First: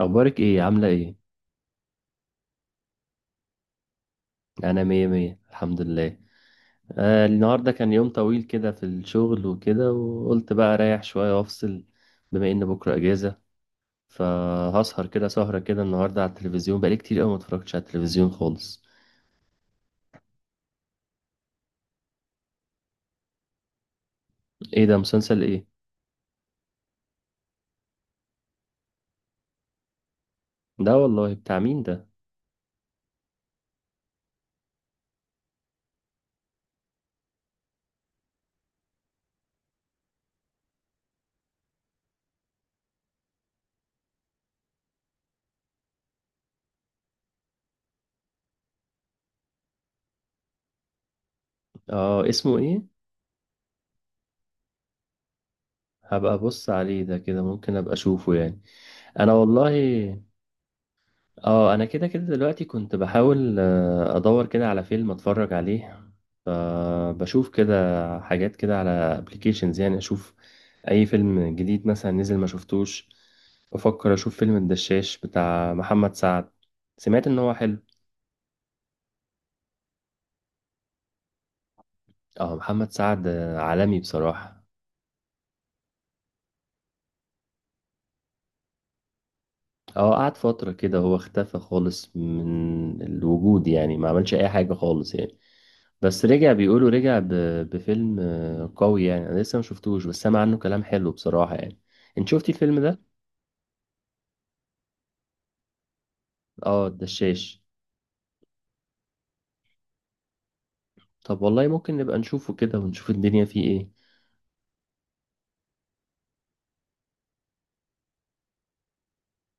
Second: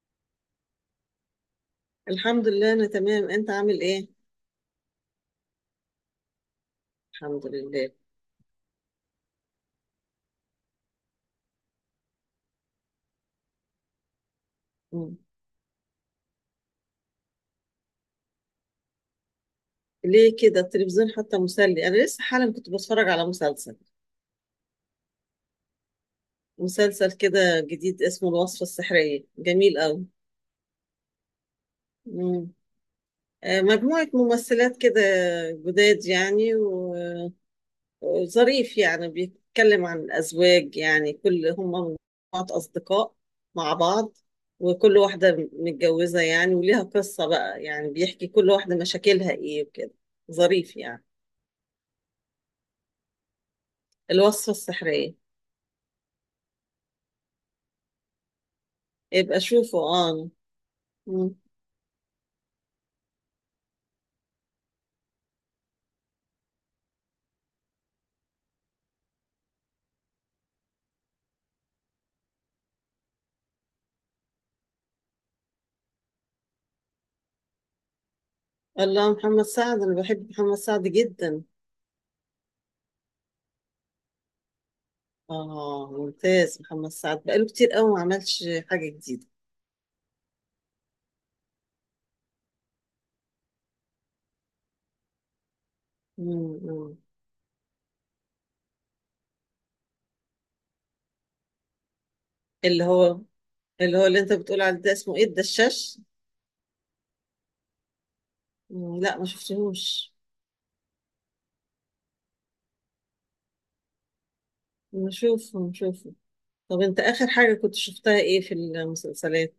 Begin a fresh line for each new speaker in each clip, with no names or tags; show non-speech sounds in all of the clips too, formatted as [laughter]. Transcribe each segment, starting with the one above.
اخبارك ايه؟ عامله ايه؟
الحمد لله، انا تمام. انت عامل ايه؟
انا مية مية الحمد لله.
الحمد
النهارده
لله.
كان يوم طويل كده في الشغل وكده، وقلت بقى اريح شويه وافصل، بما ان بكره اجازه. فهسهر
مم.
كده سهره كده النهارده على التلفزيون، بقالي كتير قوي ما اتفرجتش على التلفزيون خالص.
ليه كده؟ التلفزيون حتى مسلي. انا لسه حالا كنت بتفرج على مسلسل.
ايه ده؟ مسلسل ايه؟
مسلسل كده جديد اسمه الوصفة السحرية، جميل قوي.
ده والله بتاع مين ده؟
مم. مجموعة ممثلات كده، جداد يعني، وظريف يعني. بيتكلم عن الأزواج، يعني كل هم مجموعة أصدقاء مع بعض. وكل واحدة متجوزة يعني وليها قصة بقى، يعني بيحكي كل واحدة مشاكلها ايه وكده. ظريف يعني.
اه، اسمه ايه؟
الوصفة السحرية.
هبقى ابص عليه ده كده، ممكن ابقى اشوفه يعني. انا
يبقى شوفه،
والله.
اه. مم.
اه، انا كده كده دلوقتي كنت بحاول ادور كده على فيلم اتفرج عليه. فبشوف كده حاجات كده على ابلكيشنز، يعني اشوف اي فيلم جديد مثلا نزل ما شفتوش. بفكر اشوف فيلم الدشاش بتاع محمد سعد، سمعت ان هو حلو.
الله، محمد سعد! انا بحب محمد سعد جدا.
اه، محمد سعد عالمي بصراحة.
اه، ممتاز. محمد سعد بقاله كتير قوي ما عملش حاجة جديدة.
اه، قعد فترة كده هو اختفى خالص من الوجود، يعني ما عملش أي حاجة خالص يعني. بس رجع،
مم.
بيقولوا
مم.
رجع بفيلم قوي يعني. أنا لسه ما شفتوش بس سامع عنه كلام حلو بصراحة يعني. انت شفتي الفيلم
اللي
ده؟
هو اللي هو اللي انت بتقول عليه ده اسمه ايه؟ الدشاش؟
اه، الدشاش.
مم. لا، ما شفتهوش.
طب والله ممكن نبقى نشوفه كده ونشوف الدنيا فيه ايه.
نشوفه، نشوفه. طب انت اخر حاجة كنت شفتها ايه في المسلسلات؟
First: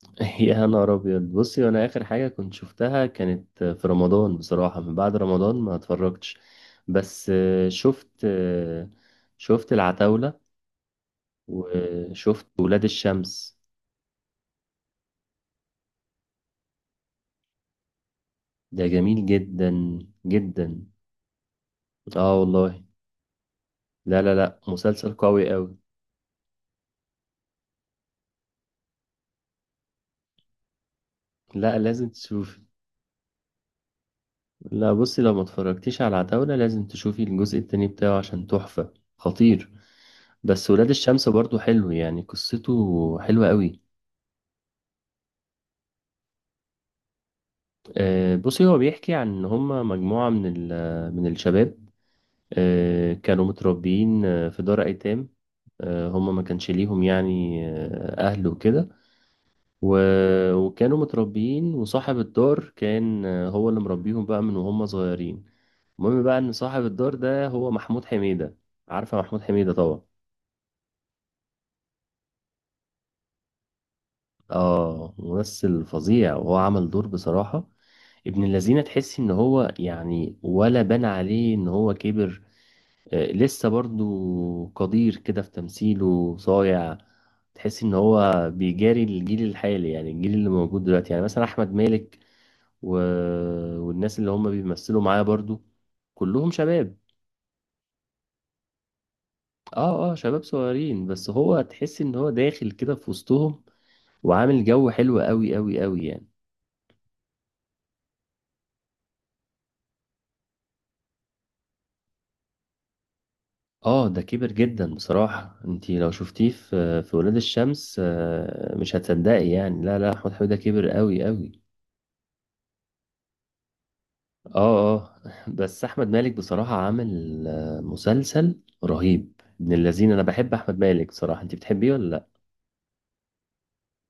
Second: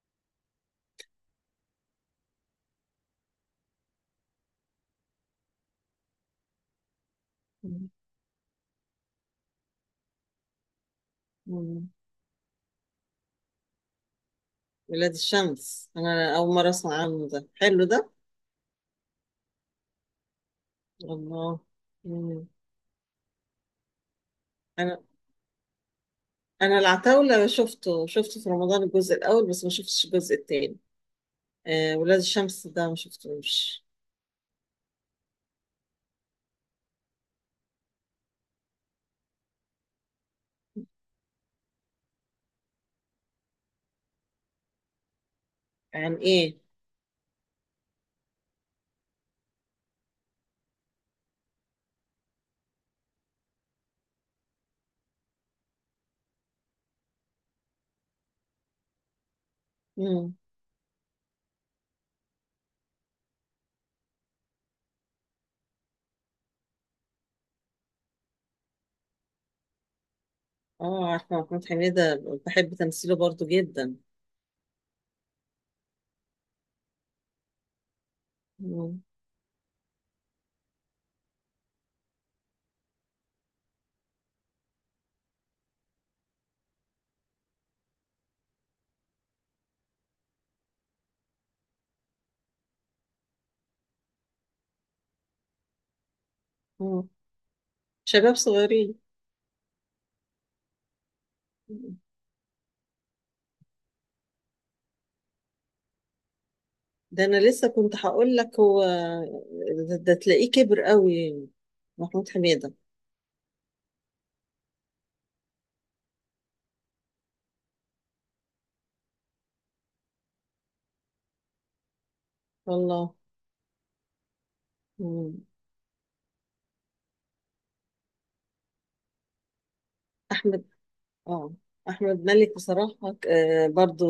[laughs] يا نهار أبيض! بصي، وأنا آخر حاجة كنت شفتها كانت في رمضان بصراحة، من بعد رمضان ما اتفرجتش. بس
مم.
شفت شفت العتاولة،
مم.
وشفت ولاد الشمس.
ولاد الشمس؟ انا اول مرة اسمع عنه. ده حلو ده.
ده جميل جدا، جدا.
الله.
اه
مم.
والله. لا لا لا،
انا
مسلسل قوي قوي.
انا العتاولة شفته في رمضان الجزء الاول، بس ما شفتش الجزء التاني.
لا،
آه،
لازم
ولاد
تشوفي.
الشمس ده ما شفتوش.
لا بصي، لو ما اتفرجتيش على عتاولة لازم تشوفي الجزء التاني بتاعه عشان تحفة، خطير. بس ولاد الشمس برضو حلو يعني، قصته حلوة قوي.
عن ايه؟
بصي، هو بيحكي عن ان هما مجموعة من من الشباب. كانوا متربيين في دار ايتام. هما ما كانش ليهم يعني اهل وكده، و...
مم.
وكانوا متربيين. وصاحب الدار كان هو اللي مربيهم بقى من وهم صغيرين. المهم بقى ان صاحب الدار ده هو محمود حميدة. عارفة محمود حميدة طبعا.
اه، عارفة محمود حميدة، بحب تمثيله برضو جدا.
اه، ممثل فظيع، وهو عمل دور بصراحة ابن الذين.
مم.
تحس ان هو يعني ولا بان عليه ان هو كبر. لسه برضو قدير كده في تمثيله، صايع. تحس ان هو بيجاري الجيل الحالي يعني، الجيل اللي موجود دلوقتي، يعني مثلا احمد مالك و... والناس اللي هم بيمثلوا معاه برضو، كلهم شباب.
مم. شباب صغيرين.
اه اه، شباب صغيرين، بس هو
مم.
تحس ان هو داخل كده في وسطهم، وعامل جو حلو قوي قوي قوي يعني.
ده انا لسه كنت هقول لك، هو ده تلاقيه كبر قوي. محمود حميدة.
اه، ده كبر جدا بصراحة. انتي لو شفتيه في ولاد الشمس مش هتصدقي يعني. لا لا، احمد حميدة كبر قوي قوي.
والله.
اه اه،
مم.
[laughs] بس احمد مالك بصراحة عامل مسلسل رهيب ابن الذين. انا بحب
احمد،
احمد مالك بصراحة،
اه،
انتي بتحبيه ولا
احمد
لا؟
مالك بصراحة، برضو.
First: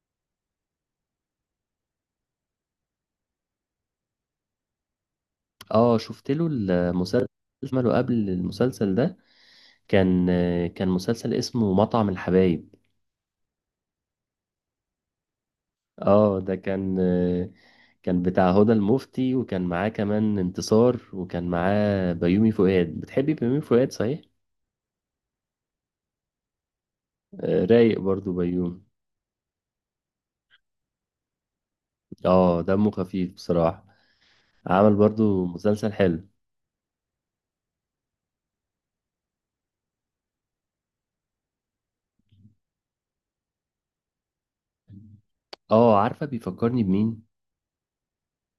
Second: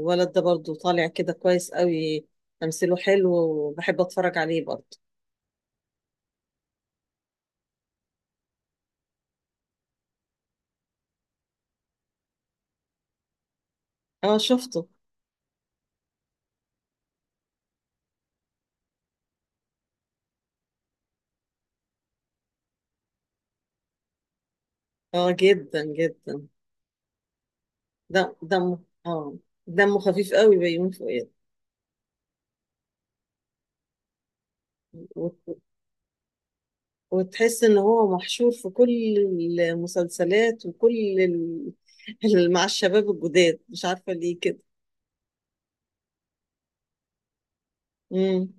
الولد ده برضو طالع كده كويس قوي. تمثيله حلو وبحب اتفرج عليه برضو.
اه، شفت له المسلسل اللي عمله قبل المسلسل ده؟ كان كان مسلسل اسمه مطعم الحبايب.
اه، شفته.
اه، ده كان بتاع هدى المفتي، وكان معاه كمان انتصار، وكان معاه بيومي فؤاد. بتحبي بيومي فؤاد صحيح؟
اه، جدا جدا.
رايق
دم
برضو
دمه
بيومي.
اه، دمه خفيف قوي بيومي فؤاد.
اه، دمه خفيف بصراحة. عمل برضو
وت-
مسلسل حلو.
وتحس ان هو محشور في كل المسلسلات، وكل مع الشباب الجداد. مش عارفة ليه كده.
اه، عارفة بيفكرني بمين؟
امم.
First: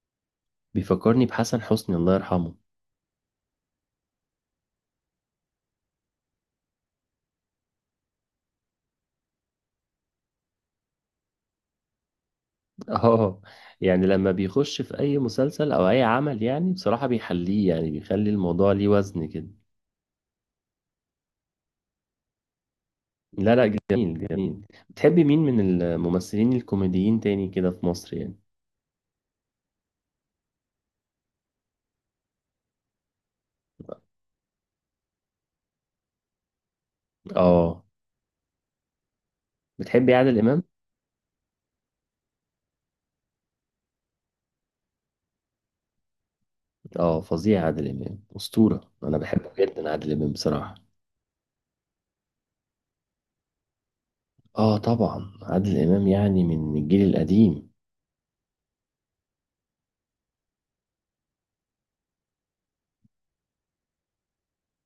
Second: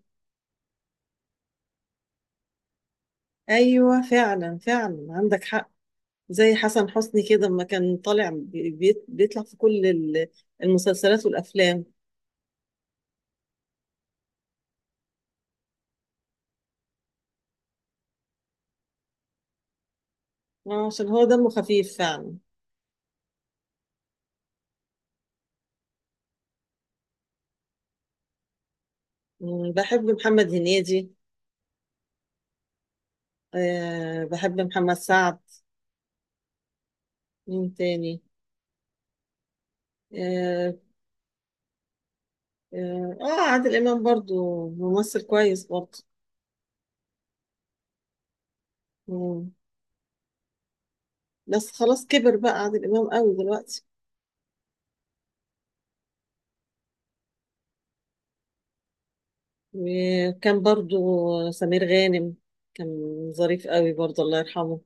بيفكرني بحسن حسني، الله يرحمه.
ايوه، فعلا فعلا، عندك حق. زي حسن حسني كده لما كان طالع، بيطلع في كل المسلسلات والأفلام.
[laughs] اه، يعني لما بيخش في اي مسلسل او اي عمل يعني بصراحة بيحليه، يعني بيخلي الموضوع ليه وزن كده.
عشان هو دمه خفيف فعلا.
لا لا، جميل جميل. بتحبي مين من الممثلين الكوميديين تاني كده في مصر يعني؟
بحب محمد هنيدي. أه، بحب محمد سعد. مين
اه،
تاني؟
بتحبي عادل امام؟
اه، آه، آه، عادل إمام برضو ممثل كويس برضو.
اه فظيع، عادل امام اسطورة، انا
مم.
بحبه جدا عادل امام بصراحة.
بس خلاص، كبر بقى عادل إمام قوي دلوقتي.
اه طبعا، عادل امام يعني من الجيل القديم.
وكان برضو سمير غانم، كان ظريف قوي برضو، الله يرحمه.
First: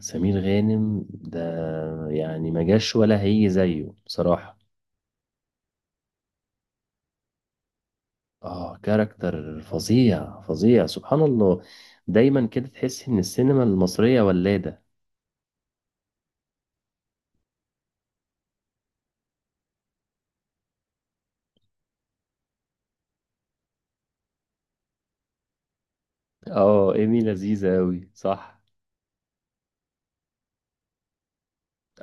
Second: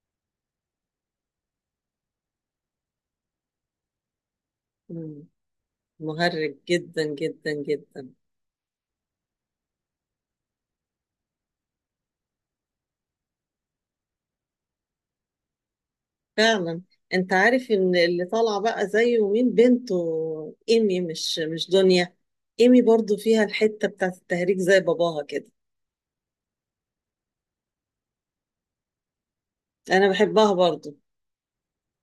سمير غانم ده يعني ما جاش ولا هيجي زيه بصراحة.
مم. مهرج جدا جدا جدا.
اه، كاركتر فظيع فظيع، سبحان الله. دايما كده تحس ان السينما المصرية ولادة.
فعلا. انت عارف ان اللي طالعه بقى زيه مين؟ بنته ايمي، مش دنيا. ايمي برضو فيها الحته بتاعت التهريج زي باباها كده.
اه، ايمي لذيذة اوي صح.
انا بحبها برضو.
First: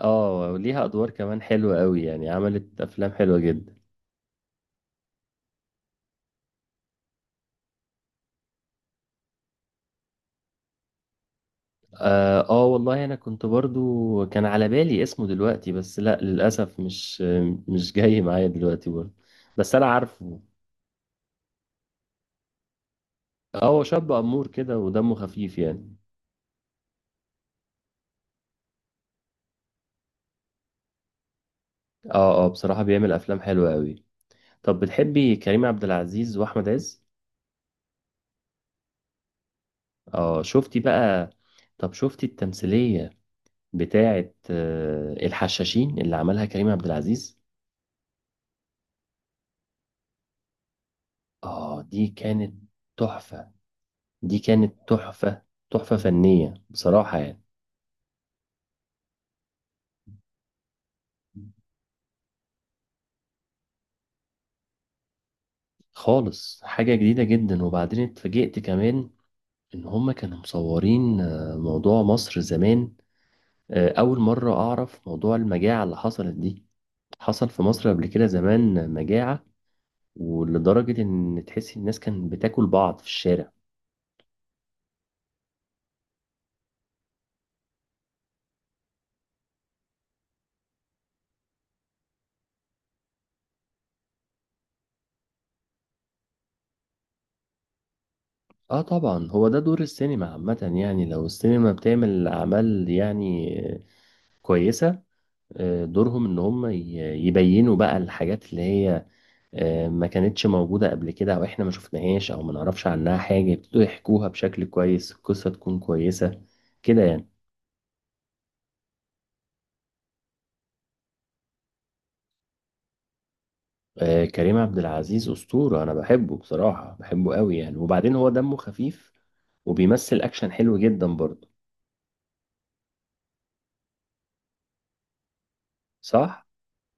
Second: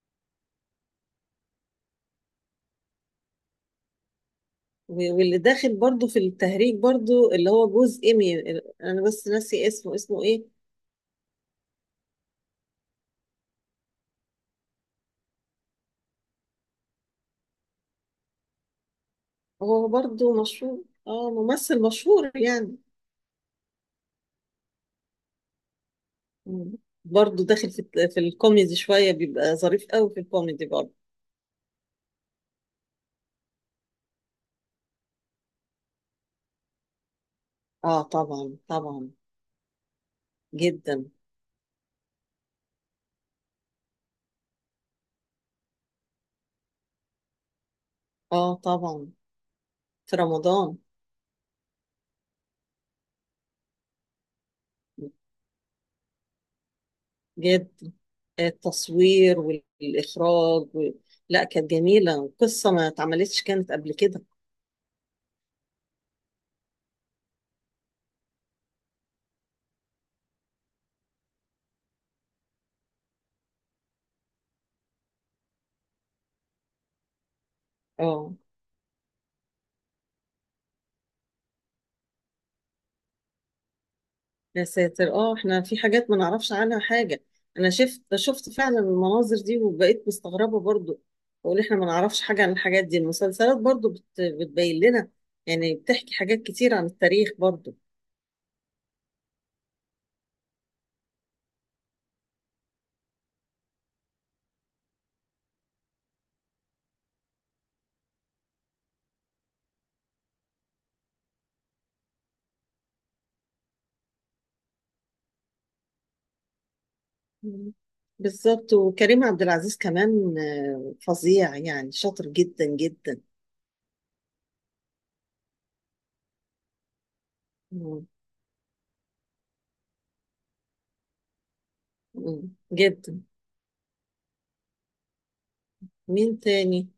اه، وليها ادوار كمان حلوة اوي يعني، عملت افلام حلوة جدا.
واللي داخل برضو في التهريج برضو اللي هو جوز ايمي، انا بس ناسي اسمه، اسمه ايه؟
اه، والله انا كنت برضو كان على بالي اسمه دلوقتي بس لا للاسف، مش جاي معايا دلوقتي برضو، بس انا
هو
عارفه.
برضو مشهور، اه، ممثل مشهور يعني.
اه، هو شاب امور كده ودمه خفيف يعني.
مم. برضو داخل في في الكوميدي شويه، بيبقى ظريف قوي في الكوميدي برضو.
اه اه، بصراحة بيعمل افلام حلوة اوي. طب بتحبي كريم عبد العزيز واحمد عز؟
اه، طبعا طبعا.
اه شفتي
جدا.
بقى؟ طب شفتي التمثيلية بتاعت الحشاشين اللي عملها كريم عبد العزيز؟
اه، طبعا. في رمضان.
اه، دي كانت تحفة. دي كانت تحفة، تحفة فنية بصراحة يعني.
جدا. التصوير والإخراج لا، كانت جميلة. قصة ما اتعملتش كانت قبل كده.
خالص حاجة جديدة جدا. وبعدين اتفاجئت كمان ان هما كانوا مصورين موضوع مصر زمان. اول مرة اعرف موضوع المجاعة اللي حصلت دي، حصل في مصر قبل كده
اه.
زمان مجاعة، ولدرجة ان تحسي الناس كانت بتاكل بعض في الشارع.
يا ساتر، اه، احنا في حاجات ما نعرفش عنها حاجة. انا شفت فعلا المناظر دي وبقيت مستغربة برضو. بقول احنا ما نعرفش حاجة عن الحاجات دي. المسلسلات برضو بتبين لنا، يعني بتحكي حاجات كتير عن التاريخ برضو.
اه طبعا، هو ده دور السينما عامة. يعني لو السينما بتعمل أعمال يعني كويسة، دورهم إن هم يبينوا بقى الحاجات اللي هي ما كانتش موجودة قبل كده، أو إحنا ما شفناهاش أو ما نعرفش عنها حاجة، يبتدوا يحكوها بشكل كويس، القصة تكون كويسة كده يعني.
مم. بالظبط. وكريم عبد العزيز كمان، فظيع يعني، شاطر جدا جدا.
كريم عبد العزيز أسطورة، أنا بحبه بصراحة، بحبه قوي يعني.
مم.
وبعدين هو دمه خفيف وبيمثل أكشن حلو جدا برضه،
مم. جدا. مين
صح؟
تاني؟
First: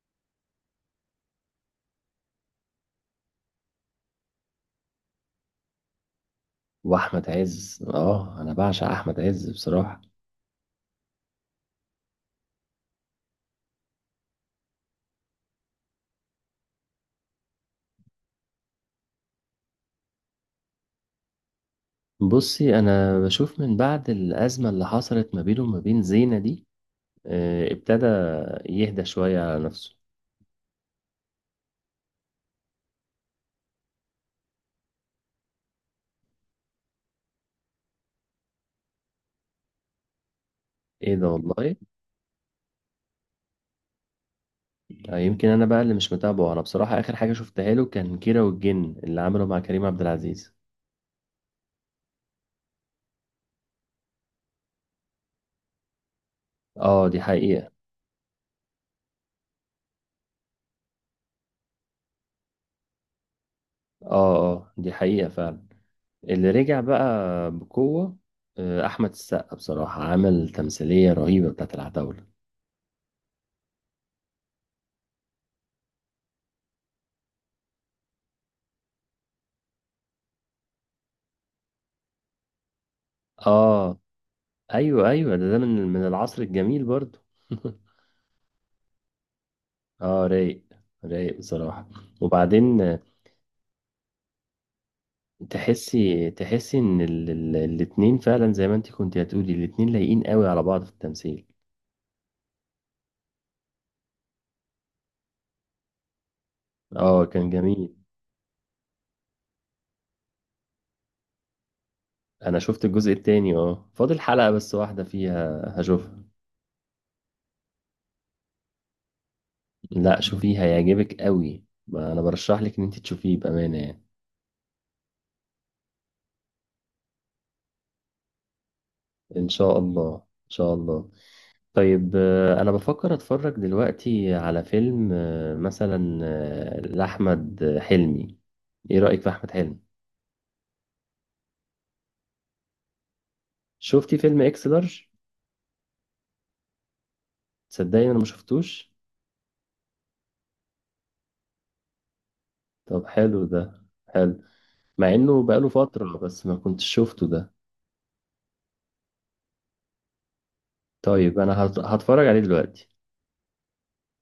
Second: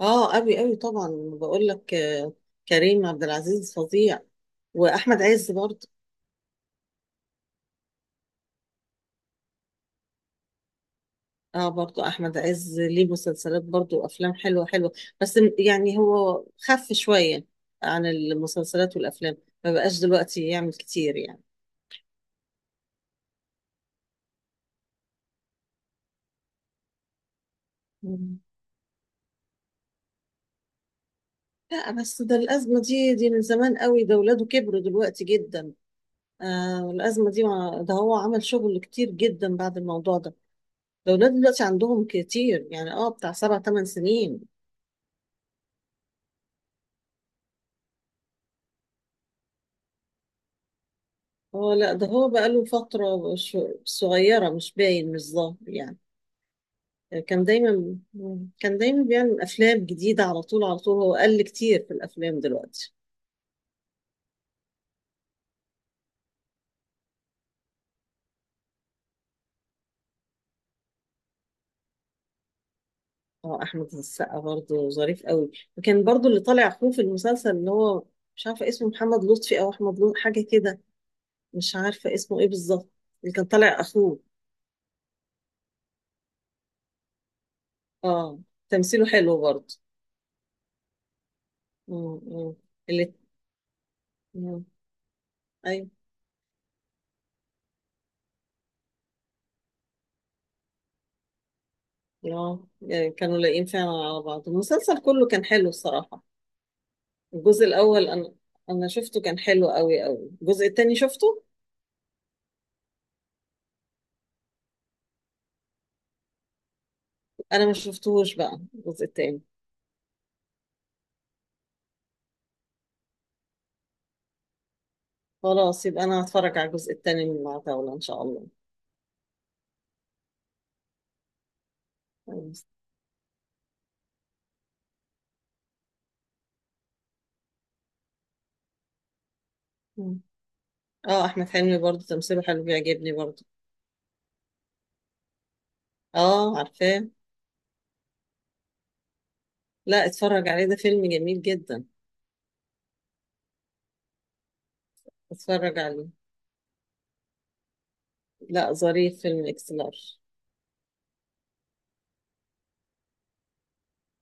اه، قوي قوي طبعا. بقول لك، كريم عبد العزيز فظيع. واحمد عز برضه.
وأحمد عز، أنا بعشق أحمد عز بصراحة.
اه، برضه احمد عز ليه مسلسلات برضه، وافلام حلوه حلوه. بس يعني هو خف شويه عن المسلسلات والافلام. ما بقاش دلوقتي يعمل كتير يعني.
بصي، انا بشوف من بعد الازمه اللي حصلت ما بينه وما بين زينه دي، ابتدى
مم.
يهدى شويه على نفسه.
لا، بس ده الازمه دي من زمان قوي. ده ولاده كبروا دلوقتي جدا. آه الازمه دي، ده هو عمل شغل كتير جدا بعد الموضوع ده. ده
ايه ده
ولاده دلوقتي
والله.
عندهم كتير، يعني اه بتاع 7 8 سنين.
يمكن انا بقى اللي مش متابعه. انا بصراحه اخر حاجه شفتها له كان كيرة والجن اللي عمله مع كريم عبد العزيز.
اه، لا، ده هو بقاله فترة صغيرة، مش باين، مش ظاهر يعني.
اه دي
كان
حقيقه.
دايما كان دايما بيعمل أفلام جديدة، على طول على طول. هو قل كتير في الأفلام دلوقتي.
اه اه، دي حقيقه فعلا. اللي رجع بقى بقوه احمد السقا. بصراحه عمل تمثيليه رهيبه بتاعت العتاوله.
اه، أحمد السقا برضه ظريف قوي. وكان برضه اللي طالع أخوه في المسلسل، اللي هو مش عارفة اسمه محمد لطفي أو أحمد لطفي، حاجة كده. مش عارفة اسمه إيه بالظبط. اللي كان طالع
اه
أخوه.
ايوه ايوه، ده من العصر الجميل برضو. [laughs]
اه، تمثيله حلو برضه.
اه، رايق، رايق بصراحة.
مم، مم.
وبعدين
اللي. مم. أيوه.
تحسي ان الاتنين فعلا، زي ما انت كنت هتقولي، الاتنين لايقين قوي على بعض في التمثيل.
اه، يعني كانوا لايقين فعلا على بعض. المسلسل كله كان حلو الصراحة.
اه كان
الجزء
جميل.
الاول، انا شفته كان حلو قوي قوي. الجزء التاني شفته.
انا شفت الجزء التاني، فاضل حلقة بس واحدة فيها هشوفها.
انا ما شفتهوش بقى الجزء التاني.
لا شوفيه، هيعجبك قوي. ما انا برشح لك ان انت تشوفيه بأمانة يعني.
خلاص، يبقى انا هتفرج على الجزء التاني من العتاولة ان شاء الله.
ان شاء الله ان شاء الله. طيب
خلاص.
انا بفكر اتفرج دلوقتي على فيلم مثلا لاحمد حلمي. ايه رأيك في احمد حلمي؟
مم. اه، احمد حلمي برضه تمثيله حلو، بيعجبني برضه.
شفتي فيلم اكس لارج؟
اه، عارفاه.
تصدقني انا ما شفتوش.
لا، اتفرج عليه، ده فيلم جميل جدا.
طب حلو ده؟ حلو. مع انه بقاله
اتفرج عليه.
فترة بس ما كنتش شفته ده.
لا، ظريف فيلم اكس لارج.
طيب انا هتفرج عليه دلوقتي.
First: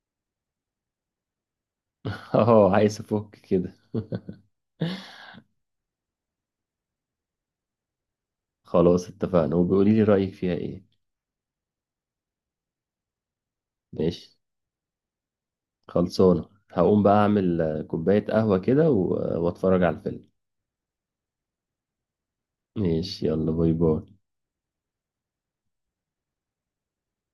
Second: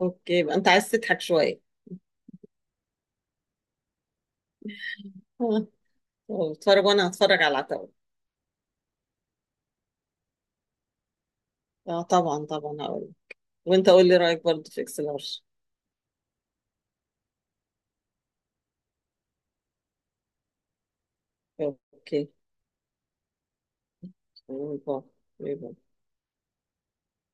اوكي، يبقى انت عايز تضحك شويه.
[laughs] اه، عايز افك كده. [laughs]
آه. طب، اتفرج وانا هتفرج على العتاولة.
خلاص اتفقنا، وبيقولي لي رأيك فيها ايه.
اه، طبعا طبعا هقول. وانت قول لي
ماشي،
رايك برضه في اكس لارج.
خلصانة. هقوم بقى اعمل كوباية قهوة كده واتفرج على الفيلم.
اوكي.
ماشي، يلا باي باي.
أنا أبغى. ليه بعدين؟